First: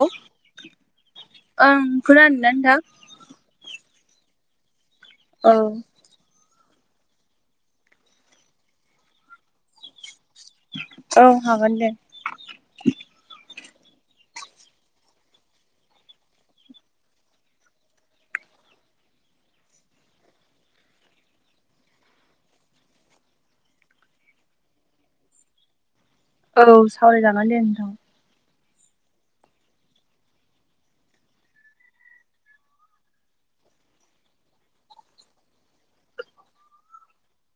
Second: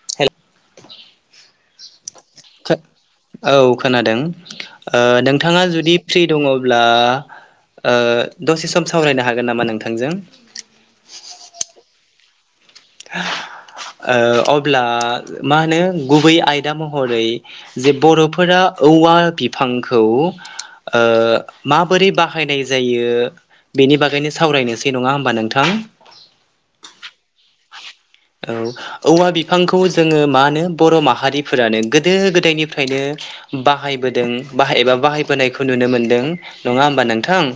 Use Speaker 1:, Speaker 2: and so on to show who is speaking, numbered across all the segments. Speaker 1: [unintelligible] ओं खोनादो नोंथां
Speaker 2: औ खोनादों ओ
Speaker 1: औ
Speaker 2: नोंथाङा जुदि फ्रि दङ ब्ला ओ दसे सम सावरायनो हागोन नामा नोंथांजों
Speaker 1: औ हागोन दे
Speaker 2: [inaudible] ओ अब्ला मा होनो गुबै आयदा महरै जे बर'फोरा औवा बिफांखौ ओ माबोरै बाहायनाय जायो बेनि बागैनो सावरायनोसै नङा होमबा नोंथां
Speaker 1: औ सावराय जागोन दे नोथां
Speaker 2: औ औवा बिफांखौ जोङो मा नो बर' माहारिफोरानो गोदो गोदायनिफ्रायनो बाहायबोदों बाहाय एबा बाहायबोनायखौ नुनो मोनदों नङा होमबा नोंथां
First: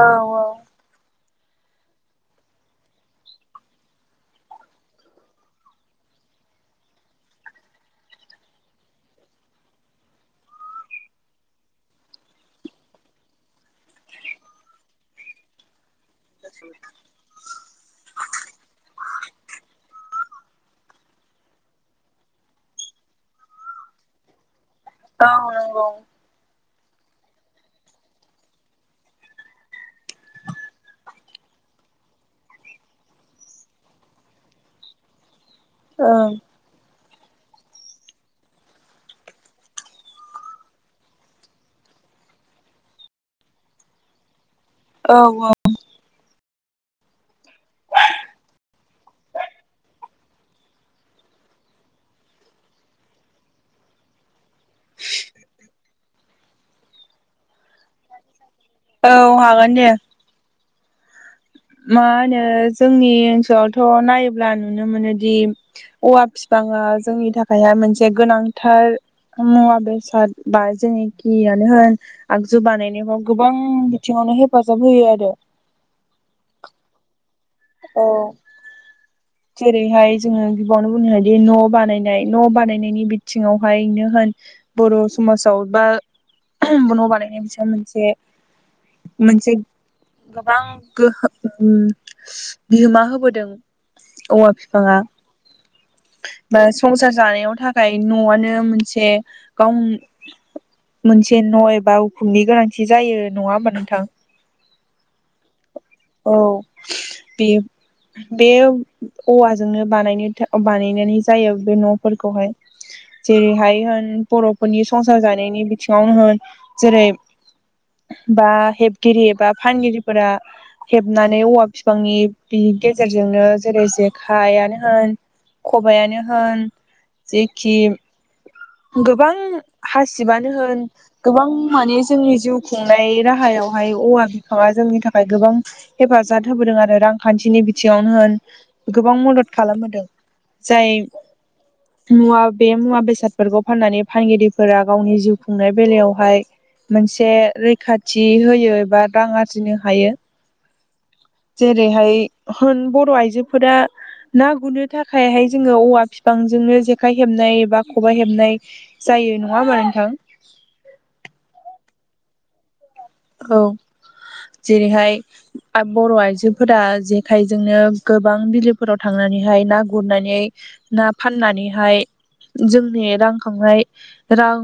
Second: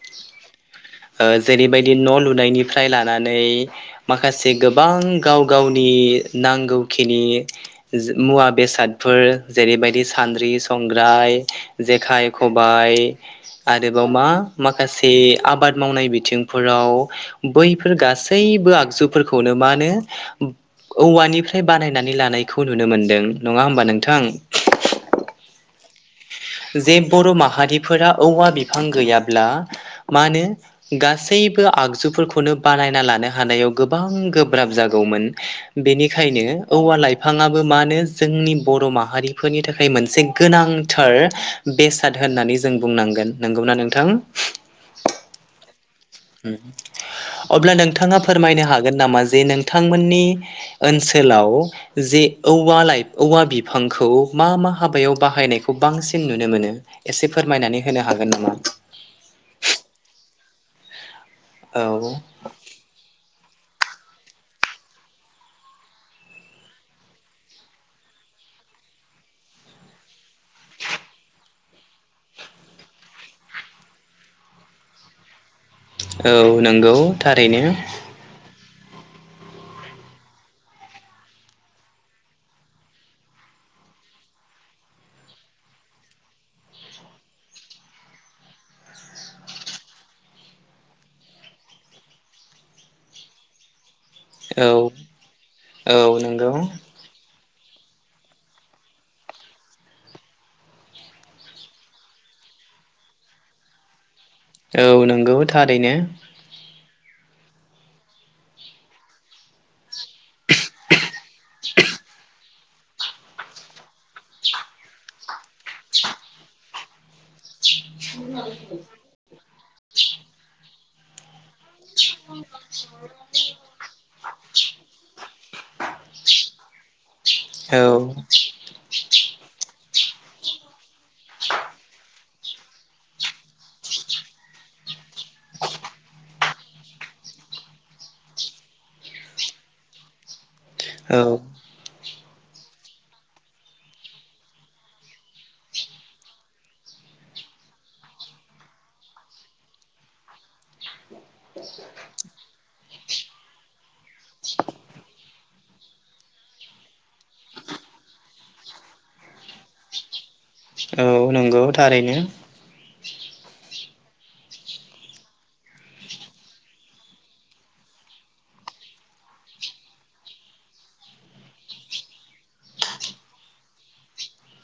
Speaker 1: औ औ
Speaker 2: ओ जेरैबायदि न' लुनायनिफ्राय लानानै माखा से गोबां गाव गावनि नांगौखिनि मुवा बेसादफोर जेरैबायदि सान्द्रि संग्राय जेखाइ खबाय आरोबाव मा माखासे आबाद मावनाय बिथिंफोराव बैफोर गासैबो आगजु फोरखौनो मानो औवानिफ्राय बानायनानै लानायखौ नुनो मोनदों नङा होमबा नोंथां
Speaker 1: औ नोंगौ
Speaker 2: जे बर' माहारिफोरा औवा बिफां गैयाब्ला मा नो गासै बो आगजुफोरखौनो बानायना लानो हानायाव गोबां गोब्राब जागौमोन
Speaker 1: ओं
Speaker 2: बेनिखायनो औवा लाइ फांङाबो मा नो जोंनि बर' माहारिफोरनि थाखाय मोनसे गोनांथार बेसाद होननानै जों बुंनांगोन नंगौना नोंथां
Speaker 1: औ औ
Speaker 2: उम अब्ला नोंथाङा फोरमायनो हागोन नामा जे नोंथांमोननि ओनसोलाव जे औवा लाइ औवा बिफांखौ मा मा हाबायाव बाहायनायखौ बांसिन नुनो मोनो एसे फोरमायनानै होनो हागोन नामा
Speaker 1: औ हागोन दे।
Speaker 2: औ
Speaker 1: मा होनो जोंनि [unintelligible] थ' नायोब्ला नुनो मोनोदि औवा बिफाङा जोंनि थाखायहाय मोनसे गोनांथार मुवा बेसाद बा जेनेखियानो होन आगजु बानायनायाव गोबां बिथिङाव नो हेफाजाब होयो आरो
Speaker 2: औ नोंगौ थारैनो
Speaker 1: औ जेरैहाय जोङो गिबावनो बुंनो हायोदि न' बानायनाय न' बानायनायनि बिथिङावहायनो होन बर' समाजाव बा न' [unintelligible] मोनसे मोनसे गोबां गोहोम बिहोमा होबोदों औवा
Speaker 2: औ
Speaker 1: फिफाङा
Speaker 2: औ नंगौ
Speaker 1: बा संसार जानायाव था खाय न'आनो मोनसे गाव मोनसे न' एबा उखुमनि गोनांथि जायो नङा होमबा नोंथां
Speaker 2: औ नोंगौ थारैनो
Speaker 1: बे-बे औवाजोंनो बानायनो था बानायनानै जायो बे न'फोरखौहाय जेरैहाय होन बर'फोरनि संसार जानायनि बिथिङावनो होन जेरै बा हेबगिरि बा फानगिरिफोरा हेबनानै औवा फिफांनि बि गेजेरजोंनो जेखाइयानो होन खबाइयानो होन जेखि
Speaker 2: औ
Speaker 1: गोबां हासिबानो होन गोबां माने जोंनि जिउ खुंनाय राहायावहाय औवा बिफाङा जोंनि थाखाय गोबां हेफाजाद होबोदों आरो रांखान्थिनि बिथिङावनो होन गोबां मदद खालामबोदों जाय
Speaker 2: औ
Speaker 1: मुवा बे मुवा बेसादफोरखौ फाननानै फानगिरिफोरा गावनि जिउ खुंनाय बेलायावहाय मोनसे रैखाथि होयो एबा रां आरजिनो हायो जेरैहाय
Speaker 2: [inaudible]
Speaker 1: होन बर' आयजोफोरा ना गुरनो थाखायहाय जोङो औवा बिफांजोंनो जेखाइ हेबनाय बा खबाइ हेबनाय जायो नङा होमबा नोंथां
Speaker 2: औ नंगौ थारैनो
Speaker 1: औ जेरैहाय बर' आइजोफोरा जेखायजोंनो गोबां बिलोफोराव थांना नानैहाय ना गुरनानै ना फाननानैहाय जोंनि रांखांनाय रां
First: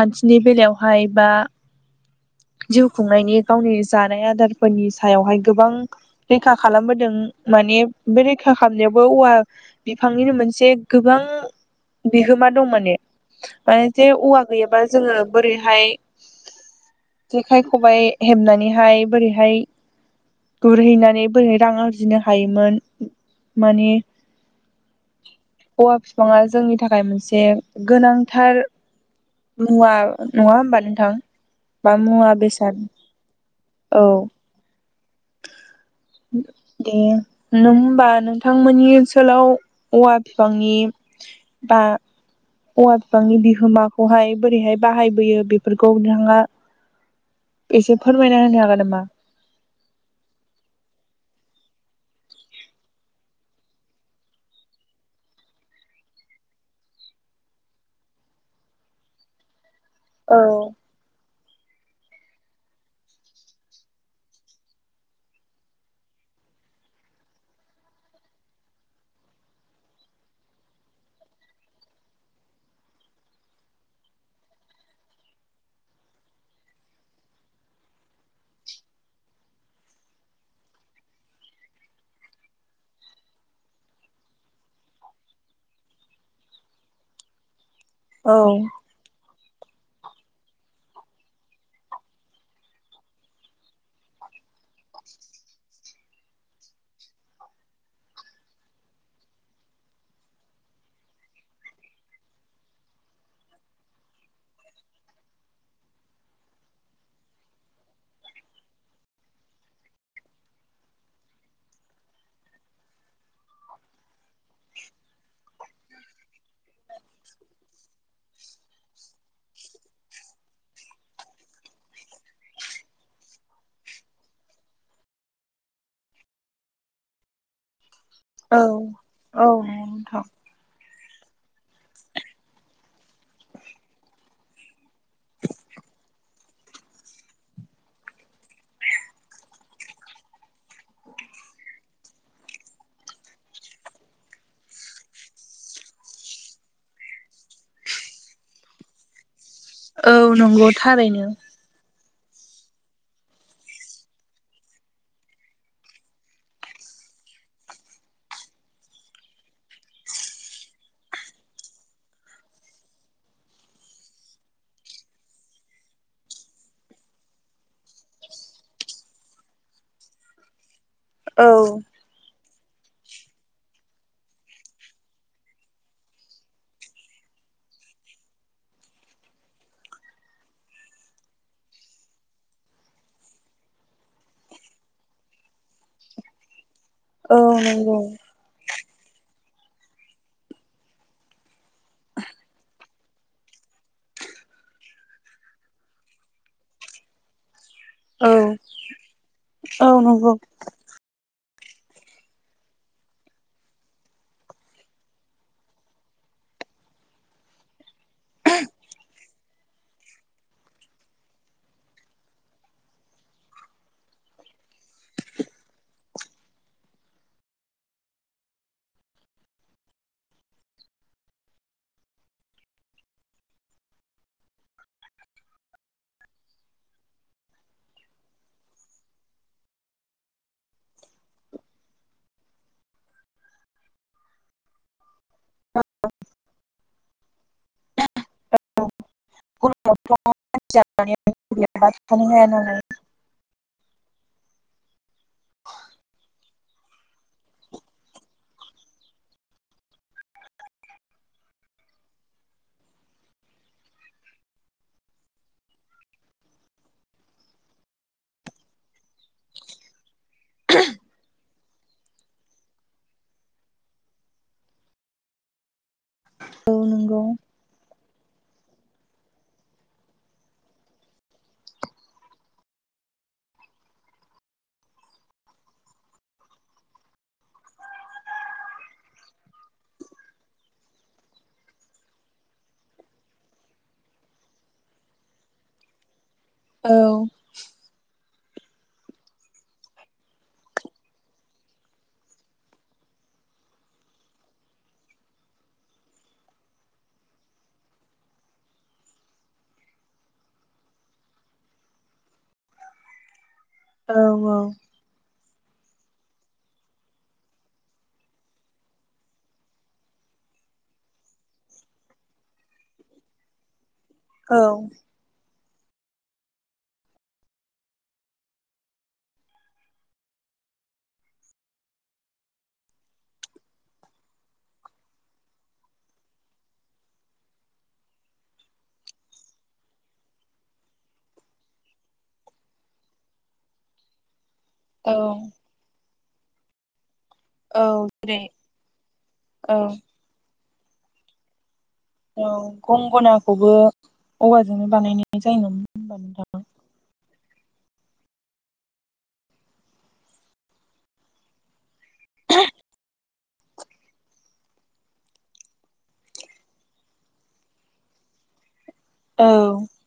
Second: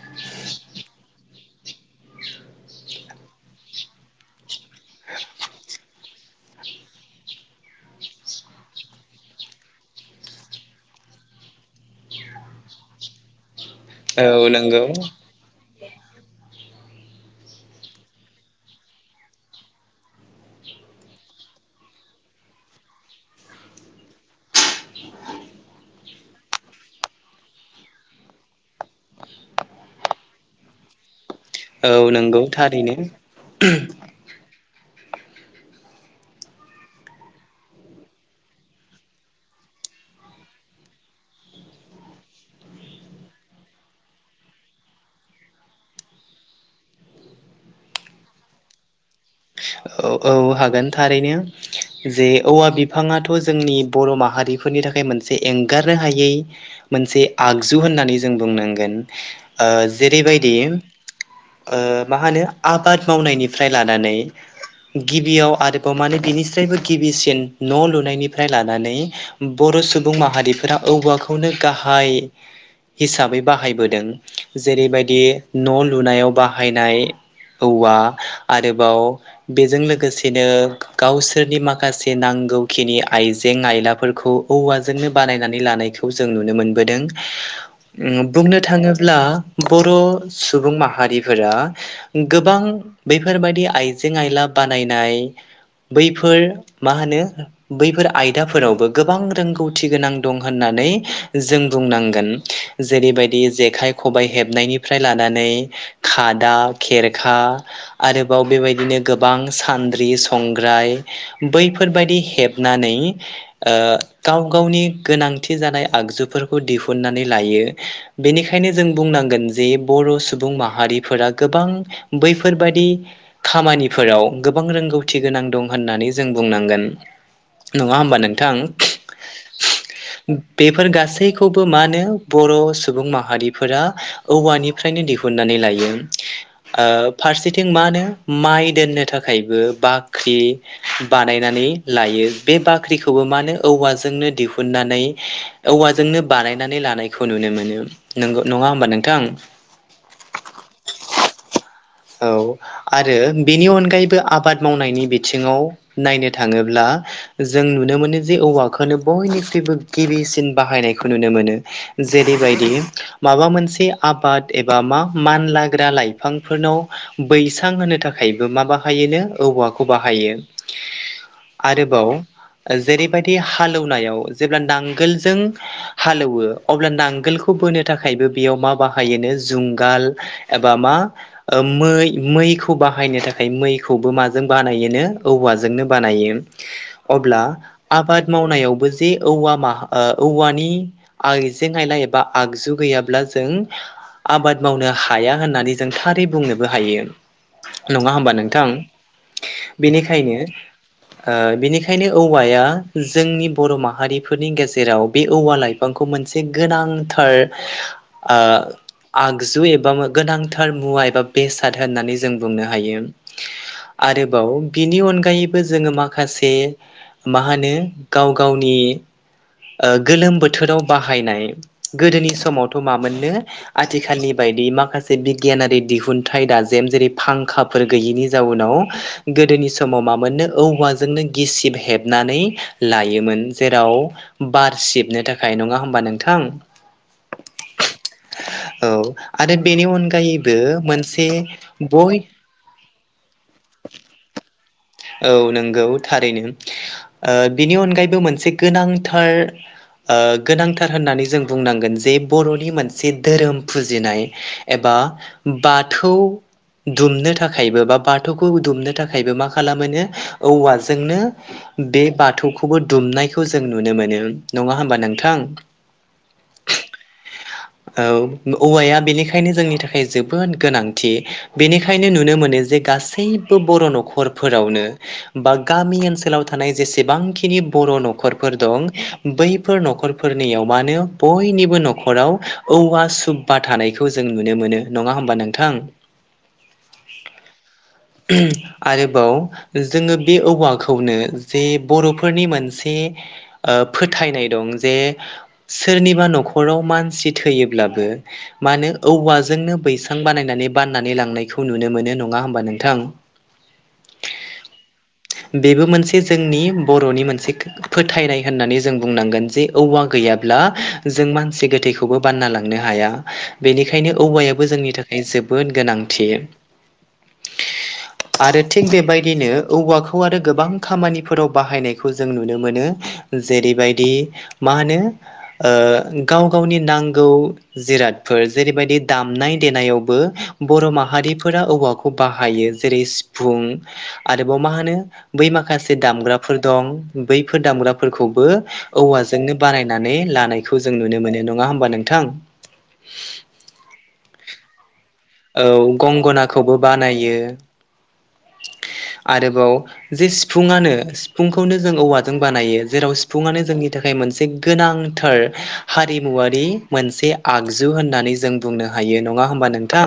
Speaker 1: खान्थिनि बेलायावहाय बा जिउ खुंनायनि गावनि जानाय आदारफोरनि सायावहाय गोबां रैखा खालामबोदों माने बे रैखा खालामनायावबो औवा बिफांनिनो मोनसे गोबां बिहोमा दं माने माने जे औवा
Speaker 2: औ नंगौ
Speaker 1: गैयाबा जोङो बोरैहाय जेखाइ खबाइ हेबनानैहाय बोरैहाय गुरहैनानै बोरै रां आरजिनो हायोमोन माने औवा बिफाङा जोंनि थाखाय मोनसे गोनांथार मुवा नङा होमबा नोंथां बा
Speaker 2: औ
Speaker 1: मुवा
Speaker 2: नंगौ
Speaker 1: बेसाद
Speaker 2: थारैनो
Speaker 1: औ
Speaker 2: [inaudible]
Speaker 1: दे नों होमबा नोंथांमोननि ओनसोलाव औवा बिफांनि बा औवा बिफांनि बिहोमा बेहाय बोरैहाय बाहायबोयो बेफोरखौ नोंथाङा एसे फोरमायना होनो हागोन नामा?
Speaker 2: औ औ हागोन थारैनो जे औवा बिफाङाथ' जोंनि बर' माहारिफोरनि थाखाय मोनसे एंगारनो हायै मोनसे आगजु होननानै जों बुंनांगोन ओ
Speaker 1: औ
Speaker 2: जेरैबायदि ओ मा होनो आबाद मावनायनिफ्राय लानानै गिबियाव आरोबाव मानोे बिनिस्रायबो गिबिसिन न' लुनायनिफ्राय लानानै बर' सुबुं माहारिफोरा औवाखौनो गाहाय हिसाबै बाहायबोदों जेरैबायदि न' लुनायाव बाहायनाय औवा आरोबाव बेजों लोगोसेनो गावसोरनि माखासे नांगौखिनि आइजें आयलाफोरखौ औवाजोंनो बानायनानै लानायखौ जों नुनो मोनबोदों उम
Speaker 1: औ
Speaker 2: बुंनो थाङोब्ला बर' सुबुं माहारिफोरा गोबां बेैफोरबायदि आइजें आइला बानायनाय बैफोर मा होनो बैफोर आयदाफोरावबो गोबां रोंगौथि गोनां दं होननानै जों बुंनांगोन जेरैबायदि जेखाइ खबाइ हेबनायनिफ्राय लानानै खादा खेरखा आरोबाव बेबायदिनो गोबां सान्द्रि संग्राय बैफोरबायाददि हेबनानै ओ गाव गावनि गोनांथि जानाय आगजुफोरखौ दिहुननानै लायो बेनिखायनो जों बुं बुंनांगोन जे बर' सुबुं माहारिफोरा गोबां बैफोरबादि खामानि फोराव गोबां रोंगौथि गोनां दं होननानै जों बुंनांगोन नङा होनबा नोंथां
Speaker 1: औ नोंथां
Speaker 2: बेफोर गासै खौबो मानो बर' सुबुं माहारिफोरा औवानि फ्रायनो दिनानै लायो ओ फारसेथिं मानो माइ दोननो थाखायबो बाख्रि बानायनानै लायो बे बाख्रिखौबो मा होनो औवाजोंनो दिहुननानै औवाजोंनो बानायनानै लानायखौ नुनो मोनो नंगौ नङा होमबा नोंथां
Speaker 1: औ नंगौ थारैनो
Speaker 2: औ आरो बेनि अनगायैबो आबाद मावनायनि बिथिङाव नायनो थाङोब्ला जों नुनो मोनो जे औवाखौनो बयनिख्रुइबो गिबिसिन बाहायनायखौ नुनो मोनो जेरैबायदि माबा मोनसे आबाद एबा मा मानलाग्रा लाइफांफोरनाव बैसां होनो था खायबो मा बाहायोनो औवाखौ बाहायो
Speaker 1: औ
Speaker 2: आरोबाव जेरैबायदि हालौनायाव जेब्ला नांगोलजों हालौवो अब्ला नांगोलखौ बोनो थाखाय बेयाव मा बाहायो नो जुंगाल एबा मा मै मैखौ बाहायनो थाखाय मैखौबो माजों बानायोनो औवाजोंनो बानायो
Speaker 1: औ
Speaker 2: अब्ला
Speaker 1: नंगौ
Speaker 2: आबाद मावनायावबो जे औवा [unintelligible] औवानि आइजें आयला एबा आगजु गैयाब्ला जों आबाद मावनो हाया होननानै जों थारै बुंनोबो हायो नङा होमबा
Speaker 1: औ
Speaker 2: नोंथां?
Speaker 1: औ नंगौ
Speaker 2: बेनिखायनो ओ बेनिखायनो औवाया जोंनि बर' माहारिफोरनि गेजेराव बे औवा लाइफांखौ मो मोनसे गोनांथार ओ आगजु एबा गोनांथार मुवा एबा बेसाद होननानै जों बुंनो हायो आरोबाव बिनि अनगायैबो जोङो माखासे मा होनो गाव गावनि ओ गोलोम बोथोराव बाहायनाय गोदोनि समावथ' मा मोननो आथिखालनि बा माखसे बिगियानारि दिहुनथाइ दाजेम जेरै फांखाफोर गैयिनि जाउनाव गोदोनि समाव मा मोननो औवाजोंनो गिसिब हेबना नै लायोमोन जेराव बार सिबनो था खाय नङा होमबा नोंथां औ आरो बेनि अनगायैबो मोनसे
Speaker 1: [unintelligible]
Speaker 2: बय
Speaker 1: गैया नालाय
Speaker 2: औ नंगौ थारैनो ओ बिनि अनगायैबो मोनसे गोनांथार ओ गोनांथार होननानै जों बुंनांगोन जे बर'नि मोनसे धोरोम फुजिनाय एबा बाथौ दुमनो थाखायबो बा बाथौखौ दुमनो थाखायबो मा खालामो नो औवाजोंनो बे बाथौखौबो दुमनायखौ जों नुनो मोनो। नङा होमबा नोंथां?
Speaker 1: औ नोंगौ।
Speaker 2: औ-औवाया बेनिखायनो जोंनि थाखाय जोबोद गोनांथि बेनिखायनो नुनो मोनो जे गासैबो बर' न'खर फोरावनो बा गामि ओनसोलाव थानाय जेसेबांखिनि बर' न'खरफोर दं बैफोर न'खरफोरनियाव मानो बयनिबो न'खराव औवा सुबबा थानायखौ जों नुनो मोनो नङा होमबा नोंथां?
Speaker 1: औ।
Speaker 2: ओम आरो बाव‌ जोङो बे औवाखौनो जे बर'फोरनि मोनसे ओ फो थायनाय दं जे सोरनिबा न'खराव मानसि थैयोब्लाबो मानो औवाजोंनो बैसां बानायनानै बाननानै लांनायखौ नुनो मोनो नङा होमबा नोंथां?
Speaker 1: औ औ।
Speaker 2: बेबो मोनसे जोंनि बर'नि मोनसे फोथायनाय होननानै जों बुंनांगोन जे औवा गैया ब्ला जों मानसि गोथैखौबो बानना लांनो हाया बेनि खायनो
Speaker 1: औ
Speaker 2: औवायाबो जोंनि थाखाय जोबोद गोनांथि आरो थिग बेबायदिनो औवाखौ आरो गोबां खामानिफोराव बाहायनायखौ जों नुनो मोनो जेरै बेबायदि मा होनो ओ गाव गावनि नांगौ जिरादफोर जेरै बेबायदि दामनाय देनायावबो बर' माहारिफोरा औवाखौ बाहायो जेरै सि फुं आरोबाव मा होनो
Speaker 1: औ
Speaker 2: बै माखासे दामग्राफोर दं। बैफोर
Speaker 1: औ जेरै
Speaker 2: दामग्राफोरखौबो औवाजोंनो
Speaker 1: औ
Speaker 2: बानायनानै लानायखौ जों नुनो मोनो नङा होमबा नों
Speaker 1: औ गंगनाखौबो औवाजोंनो बानायनाय
Speaker 2: औ
Speaker 1: जायोमोन होनबा नोंथां।
Speaker 2: गंगनाखौबो बानायो। आरोबाव जे सिफुङनो सिफुंखौनो जों औवाजों बानायो जेराव सुफुङानो जोंनि थाखाय मोनसे गोनांथार हारिमुवारि मोनसे आगजु होननानै जों बुंनो हायो नङा हबा
Speaker 1: औ
Speaker 2: नोंथां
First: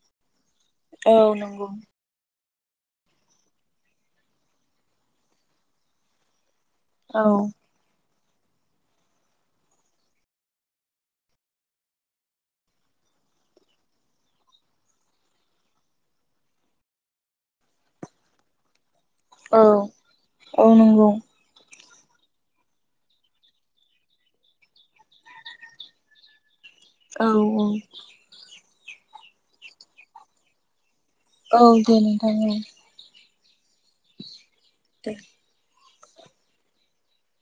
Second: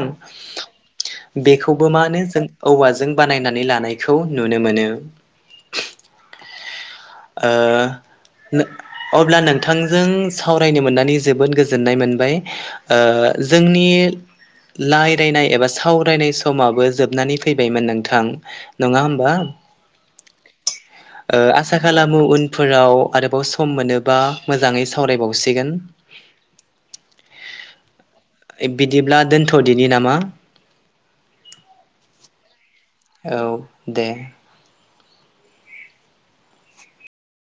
Speaker 1: औ नंगौ
Speaker 2: बेखौबो मा जों औवाजों बानायनानै लानायखौ नुनो मोनो। [unintelligible]
Speaker 1: औ
Speaker 2: ओ [unintelligible] अब्ला नोंथांजों सावरायनो मोननानै जोबोद गोजोननाय मोनबाय ओ जोंनि लायरायनाय एबा सावरायनाय समाबो जोबनानै फैबायमोन नोंथां? नङा होमबा
Speaker 1: औ औ नंगौ
Speaker 2: ओ आ साखालामो उनफोराव आरोबाव सम मोनोबा मोजाङै सावरायबावसिगोन। [inaudible]
Speaker 1: औ औ।
Speaker 2: [unintelligible] बिदिब्ला दोनथ'दिनि नामा?
Speaker 1: औ दे नोंथां औ।
Speaker 2: औ दे।
Speaker 1: दे।